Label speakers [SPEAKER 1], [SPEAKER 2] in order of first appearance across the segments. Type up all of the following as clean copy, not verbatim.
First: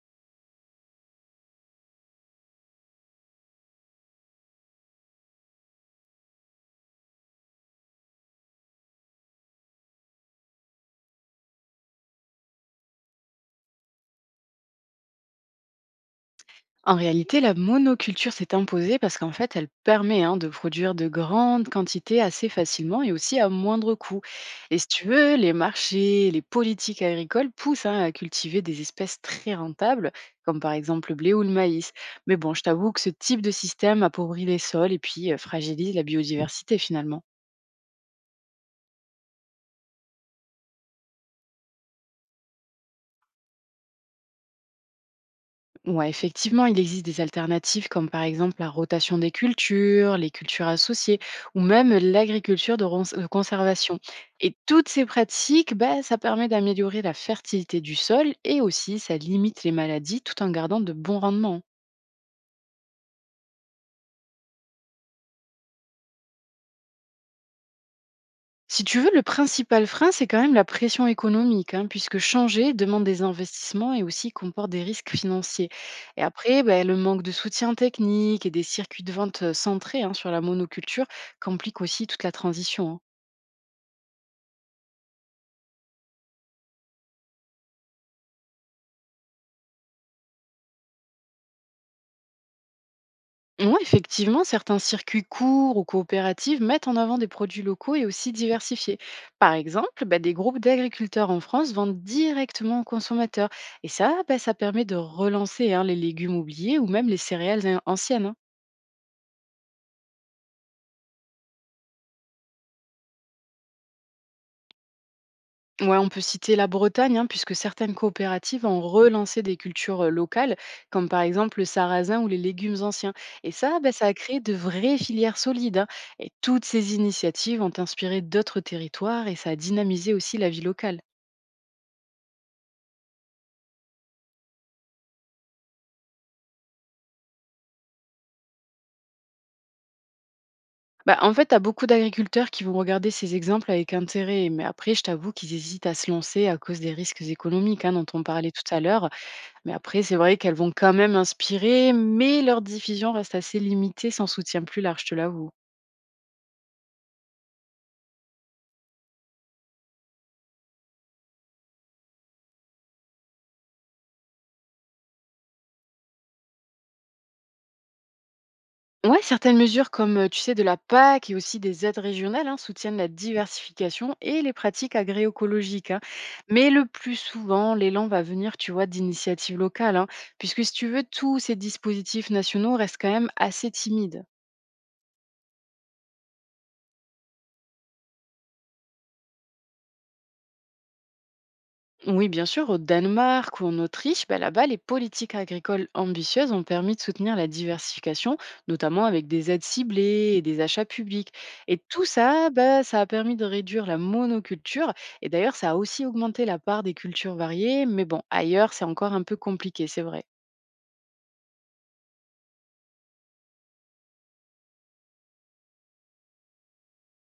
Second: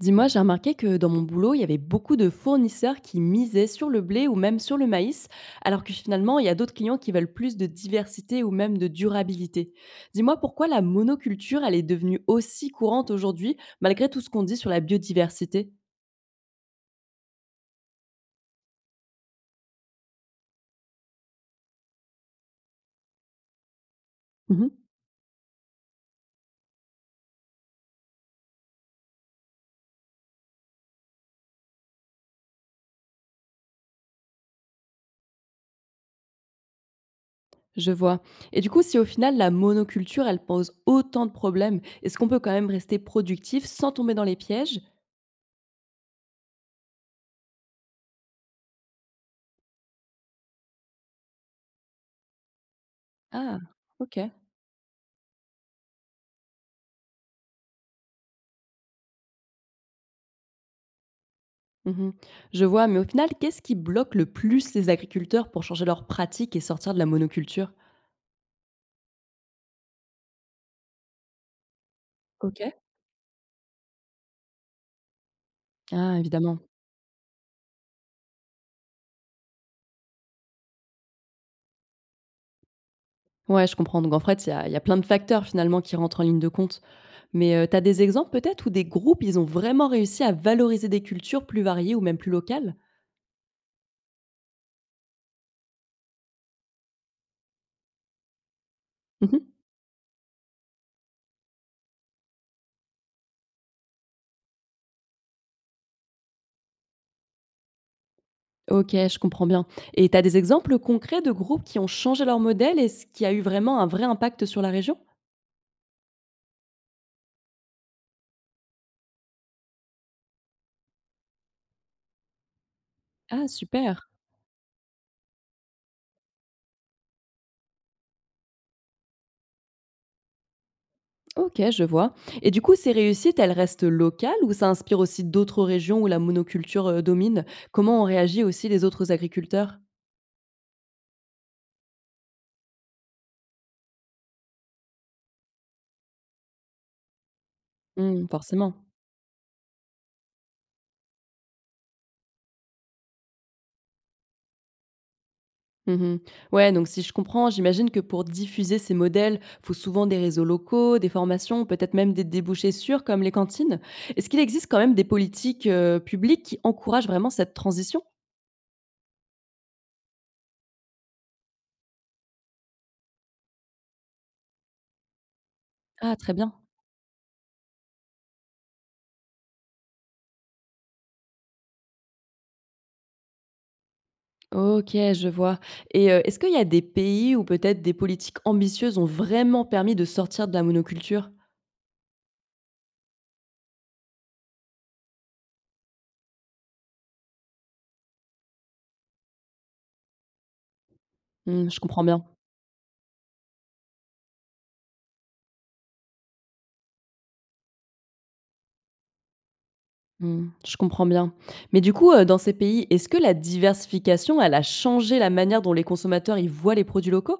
[SPEAKER 1] Dis-moi, j'ai remarqué que dans mon boulot, il y avait beaucoup de fournisseurs qui misaient sur le blé ou même sur le maïs, alors que finalement, il y a d'autres clients qui veulent plus de diversité ou même de durabilité. Dis-moi pourquoi la monoculture, elle est devenue aussi courante aujourd'hui, malgré tout ce qu'on dit sur la biodiversité.
[SPEAKER 2] En réalité, la monoculture s'est imposée parce qu'en fait, elle permet hein, de produire de grandes quantités assez facilement et aussi à moindre coût.
[SPEAKER 1] Mhm.
[SPEAKER 2] Et si tu veux, les marchés, les politiques agricoles poussent hein, à cultiver des espèces très rentables, comme par exemple le blé ou le maïs. Mais bon, je t'avoue que ce type de système appauvrit les sols et puis fragilise la biodiversité finalement.
[SPEAKER 1] Je vois. Et du coup, si au final, la monoculture, elle pose autant de problèmes, est-ce qu'on peut quand même rester productif sans tomber dans les pièges?
[SPEAKER 2] Ouais, effectivement, il existe des alternatives comme par exemple la rotation des cultures, les cultures associées ou même l'agriculture de
[SPEAKER 1] Ah,
[SPEAKER 2] conservation.
[SPEAKER 1] ok.
[SPEAKER 2] Et toutes ces pratiques, bah, ça permet d'améliorer la fertilité du sol et aussi ça limite les maladies tout en gardant de bons rendements, hein.
[SPEAKER 1] Mmh. Je vois, mais au final, qu'est-ce qui bloque le plus les agriculteurs pour changer leurs pratiques et sortir de la monoculture?
[SPEAKER 2] Si tu veux, le principal frein, c'est quand même la pression économique, hein, puisque
[SPEAKER 1] Ok.
[SPEAKER 2] changer demande des investissements et aussi comporte des risques financiers.
[SPEAKER 1] Ah,
[SPEAKER 2] Et
[SPEAKER 1] évidemment.
[SPEAKER 2] après, ben, le manque de soutien technique et des circuits de vente centrés hein, sur la monoculture complique aussi toute la transition, hein.
[SPEAKER 1] Ouais, je comprends. Donc en fait, il y a plein de facteurs finalement qui rentrent en ligne de compte. Mais, tu as des exemples peut-être où des groupes, ils ont vraiment réussi à valoriser des cultures plus variées ou même plus locales?
[SPEAKER 2] Ouais, effectivement, certains circuits courts ou coopératives mettent en avant des produits locaux et aussi diversifiés.
[SPEAKER 1] Mmh.
[SPEAKER 2] Par exemple, ben, des groupes d'agriculteurs en France vendent directement aux consommateurs. Et ça, ben, ça permet de relancer hein, les légumes oubliés ou même les céréales anciennes, hein.
[SPEAKER 1] OK, je comprends bien. Et tu as des exemples concrets de groupes qui ont changé leur modèle et ce qui a eu vraiment un vrai impact sur la région?
[SPEAKER 2] Ouais, on peut citer la Bretagne, hein, puisque certaines coopératives ont relancé des cultures locales, comme par exemple le sarrasin ou les légumes anciens.
[SPEAKER 1] Ah
[SPEAKER 2] Et ça, bah,
[SPEAKER 1] super!
[SPEAKER 2] ça a créé de vraies filières solides, hein. Et toutes ces initiatives ont inspiré d'autres territoires et ça a dynamisé aussi la vie locale.
[SPEAKER 1] OK, je vois. Et du coup, ces réussites, elles restent locales ou ça inspire aussi d'autres régions où la monoculture domine? Comment ont réagi aussi les autres agriculteurs?
[SPEAKER 2] Bah, en fait, tu as beaucoup d'agriculteurs qui vont regarder ces exemples avec intérêt, mais après, je t'avoue qu'ils hésitent à se lancer à cause des risques économiques hein, dont on
[SPEAKER 1] Hmm,
[SPEAKER 2] parlait
[SPEAKER 1] forcément.
[SPEAKER 2] tout à l'heure. Mais après, c'est vrai qu'elles vont quand même inspirer, mais leur diffusion reste assez limitée sans soutien plus large, je te l'avoue.
[SPEAKER 1] Mhm. Ouais, donc si je comprends, j'imagine que pour diffuser ces modèles, faut souvent des réseaux locaux, des formations, peut-être même des débouchés sûrs comme les cantines. Est-ce qu'il existe quand même des politiques publiques qui encouragent vraiment cette transition?
[SPEAKER 2] Ouais, certaines mesures comme, tu sais, de la PAC et aussi des aides régionales hein, soutiennent la diversification et les pratiques agroécologiques, hein.
[SPEAKER 1] Ah, très bien.
[SPEAKER 2] Mais le plus souvent, l'élan va venir, tu vois, d'initiatives locales, hein, puisque si tu veux, tous ces dispositifs nationaux restent quand même assez timides.
[SPEAKER 1] Ok, je vois. Et est-ce qu'il y a des pays où peut-être des politiques ambitieuses ont vraiment permis de sortir de la monoculture?
[SPEAKER 2] Oui, bien sûr, au Danemark ou en Autriche, bah, là-bas, les politiques agricoles ambitieuses ont permis de soutenir la diversification, notamment avec des aides ciblées et des achats publics.
[SPEAKER 1] Mmh,
[SPEAKER 2] Et
[SPEAKER 1] je comprends
[SPEAKER 2] tout
[SPEAKER 1] bien.
[SPEAKER 2] ça, bah, ça a permis de réduire la monoculture. Et d'ailleurs, ça a aussi augmenté la part des cultures variées, mais bon, ailleurs, c'est encore un peu compliqué, c'est vrai.
[SPEAKER 1] Mmh, je comprends bien. Mais du coup, dans ces pays, est-ce que la diversification, elle a changé la manière dont les consommateurs, ils voient les produits locaux?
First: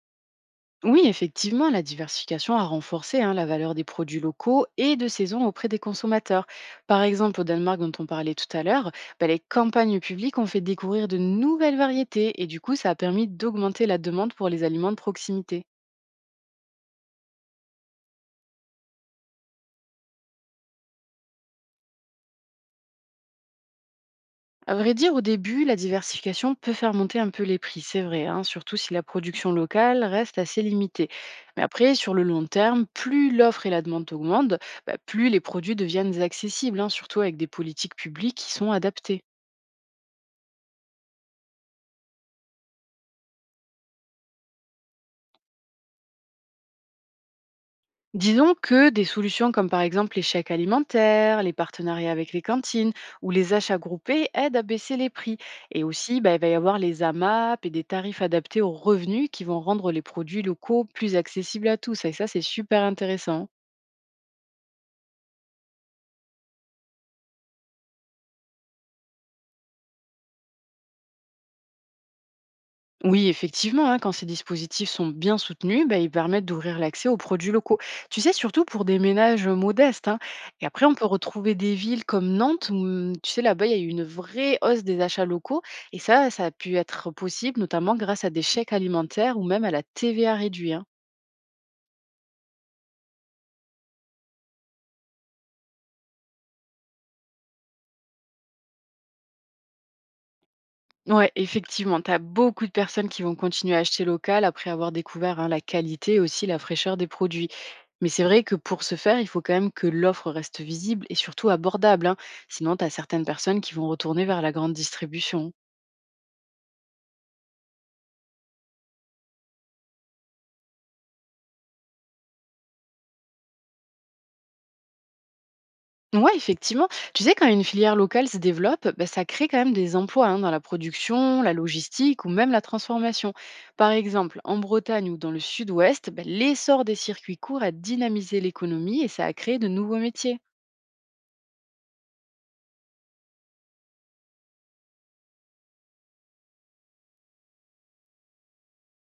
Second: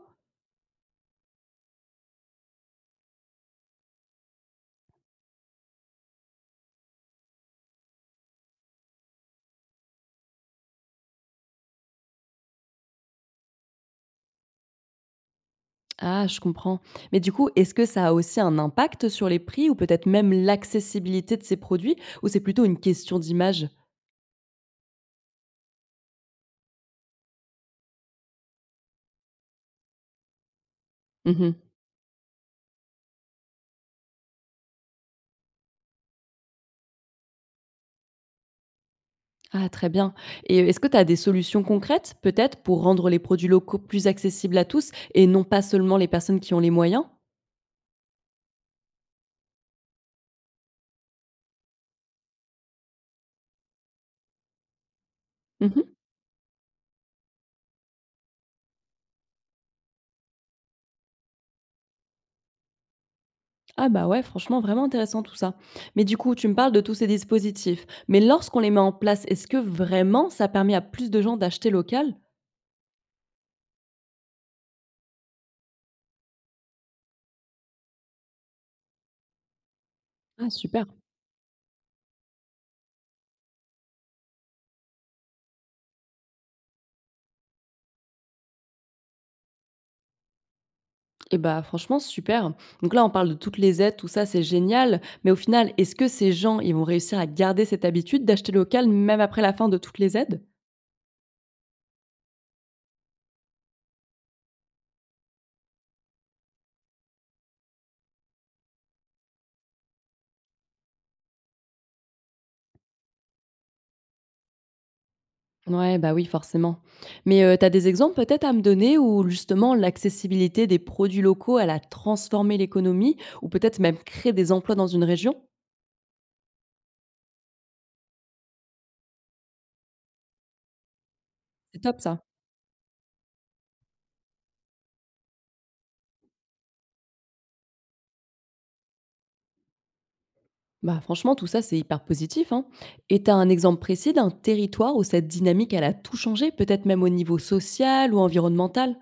[SPEAKER 2] Oui, effectivement, la diversification a renforcé hein, la valeur des produits locaux et de saison auprès des consommateurs. Par exemple, au Danemark, dont on parlait tout à l'heure, bah, les campagnes publiques ont fait découvrir de nouvelles variétés et du coup, ça a permis d'augmenter la demande pour les aliments de proximité.
[SPEAKER 1] Ah, je comprends. Mais du coup, est-ce que ça a aussi un impact sur les prix ou peut-être même l'accessibilité de ces produits? Ou c'est plutôt une question d'image?
[SPEAKER 2] À vrai dire, au début, la diversification peut faire monter un peu les prix, c'est vrai, hein, surtout si la production locale reste assez limitée.
[SPEAKER 1] Mmh.
[SPEAKER 2] Mais après, sur le long terme, plus l'offre et la demande augmentent, bah, plus les produits deviennent accessibles, hein, surtout avec des politiques publiques qui sont adaptées.
[SPEAKER 1] Ah, très bien. Et est-ce que tu as des solutions concrètes, peut-être, pour rendre les produits locaux plus accessibles à tous et non pas seulement les personnes qui ont les moyens?
[SPEAKER 2] Disons que des solutions comme par exemple les chèques alimentaires, les partenariats avec les cantines ou les achats groupés aident à baisser les prix.
[SPEAKER 1] Mmh.
[SPEAKER 2] Et aussi, bah, il va y avoir les AMAP et des tarifs adaptés aux revenus qui vont rendre les produits locaux plus accessibles à tous. Et ça, c'est super intéressant.
[SPEAKER 1] Ah bah ouais, franchement, vraiment intéressant tout ça. Mais du coup, tu me parles de tous ces dispositifs. Mais lorsqu'on les met en place, est-ce que vraiment ça permet à plus de gens d'acheter local?
[SPEAKER 2] Oui, effectivement, hein, quand ces dispositifs sont bien soutenus, bah, ils permettent d'ouvrir l'accès aux produits locaux. Tu sais, surtout pour des ménages modestes, hein.
[SPEAKER 1] Ah
[SPEAKER 2] Et après,
[SPEAKER 1] super.
[SPEAKER 2] on peut retrouver des villes comme Nantes où, tu sais, là-bas, il y a eu une vraie hausse des achats locaux. Et ça a pu être possible, notamment grâce à des chèques alimentaires ou même à la TVA réduite, hein.
[SPEAKER 1] Et bah franchement, super. Donc là, on parle de toutes les aides, tout ça, c'est génial. Mais au final, est-ce que ces gens, ils vont réussir à garder cette habitude d'acheter local même après la fin de toutes les aides?
[SPEAKER 2] Ouais, effectivement, tu as beaucoup de personnes qui vont continuer à acheter local après avoir découvert hein, la qualité et aussi la fraîcheur des produits. Mais c'est vrai que pour ce faire, il faut quand même que l'offre reste visible et surtout abordable, hein. Sinon, tu as certaines personnes qui vont retourner vers la grande distribution.
[SPEAKER 1] Ouais, bah oui, forcément. Mais t'as des exemples peut-être à me donner où justement l'accessibilité des produits locaux, elle a transformé l'économie ou peut-être même créé des emplois dans une région?
[SPEAKER 2] Ouais, effectivement. Tu sais, quand une filière locale se développe, bah, ça crée quand même des emplois hein, dans la production, la
[SPEAKER 1] C'est top ça.
[SPEAKER 2] logistique ou même la transformation. Par exemple, en Bretagne ou dans le sud-ouest, bah, l'essor des circuits courts a dynamisé l'économie et ça a créé de nouveaux métiers.
[SPEAKER 1] Bah, franchement, tout ça, c'est hyper positif, hein. Et tu as un exemple précis d'un territoire où cette dynamique, elle a tout changé, peut-être même au niveau social ou environnemental?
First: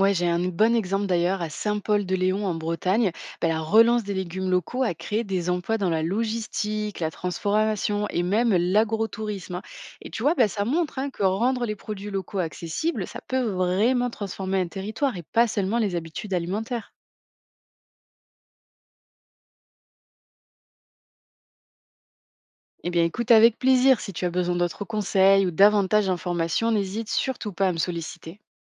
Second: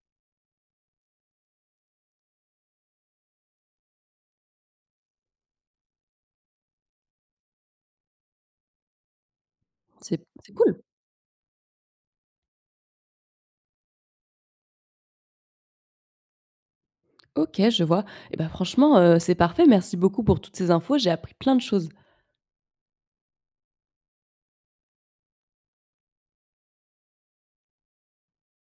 [SPEAKER 2] Ouais, j'ai un bon exemple d'ailleurs à Saint-Paul-de-Léon en Bretagne. Ben, la relance des légumes locaux a créé des emplois dans la logistique, la transformation et même l'agrotourisme, hein. Et
[SPEAKER 1] C'est
[SPEAKER 2] tu vois, ben,
[SPEAKER 1] c'est
[SPEAKER 2] ça
[SPEAKER 1] cool.
[SPEAKER 2] montre hein, que rendre les produits locaux accessibles, ça peut vraiment transformer un territoire et pas seulement les habitudes alimentaires.
[SPEAKER 1] OK, je vois. Et bah, franchement, c'est parfait. Merci beaucoup pour toutes ces infos. J'ai appris plein de choses.
[SPEAKER 2] Eh bien, écoute avec plaisir. Si tu as besoin d'autres conseils ou davantage d'informations, n'hésite surtout pas à me solliciter.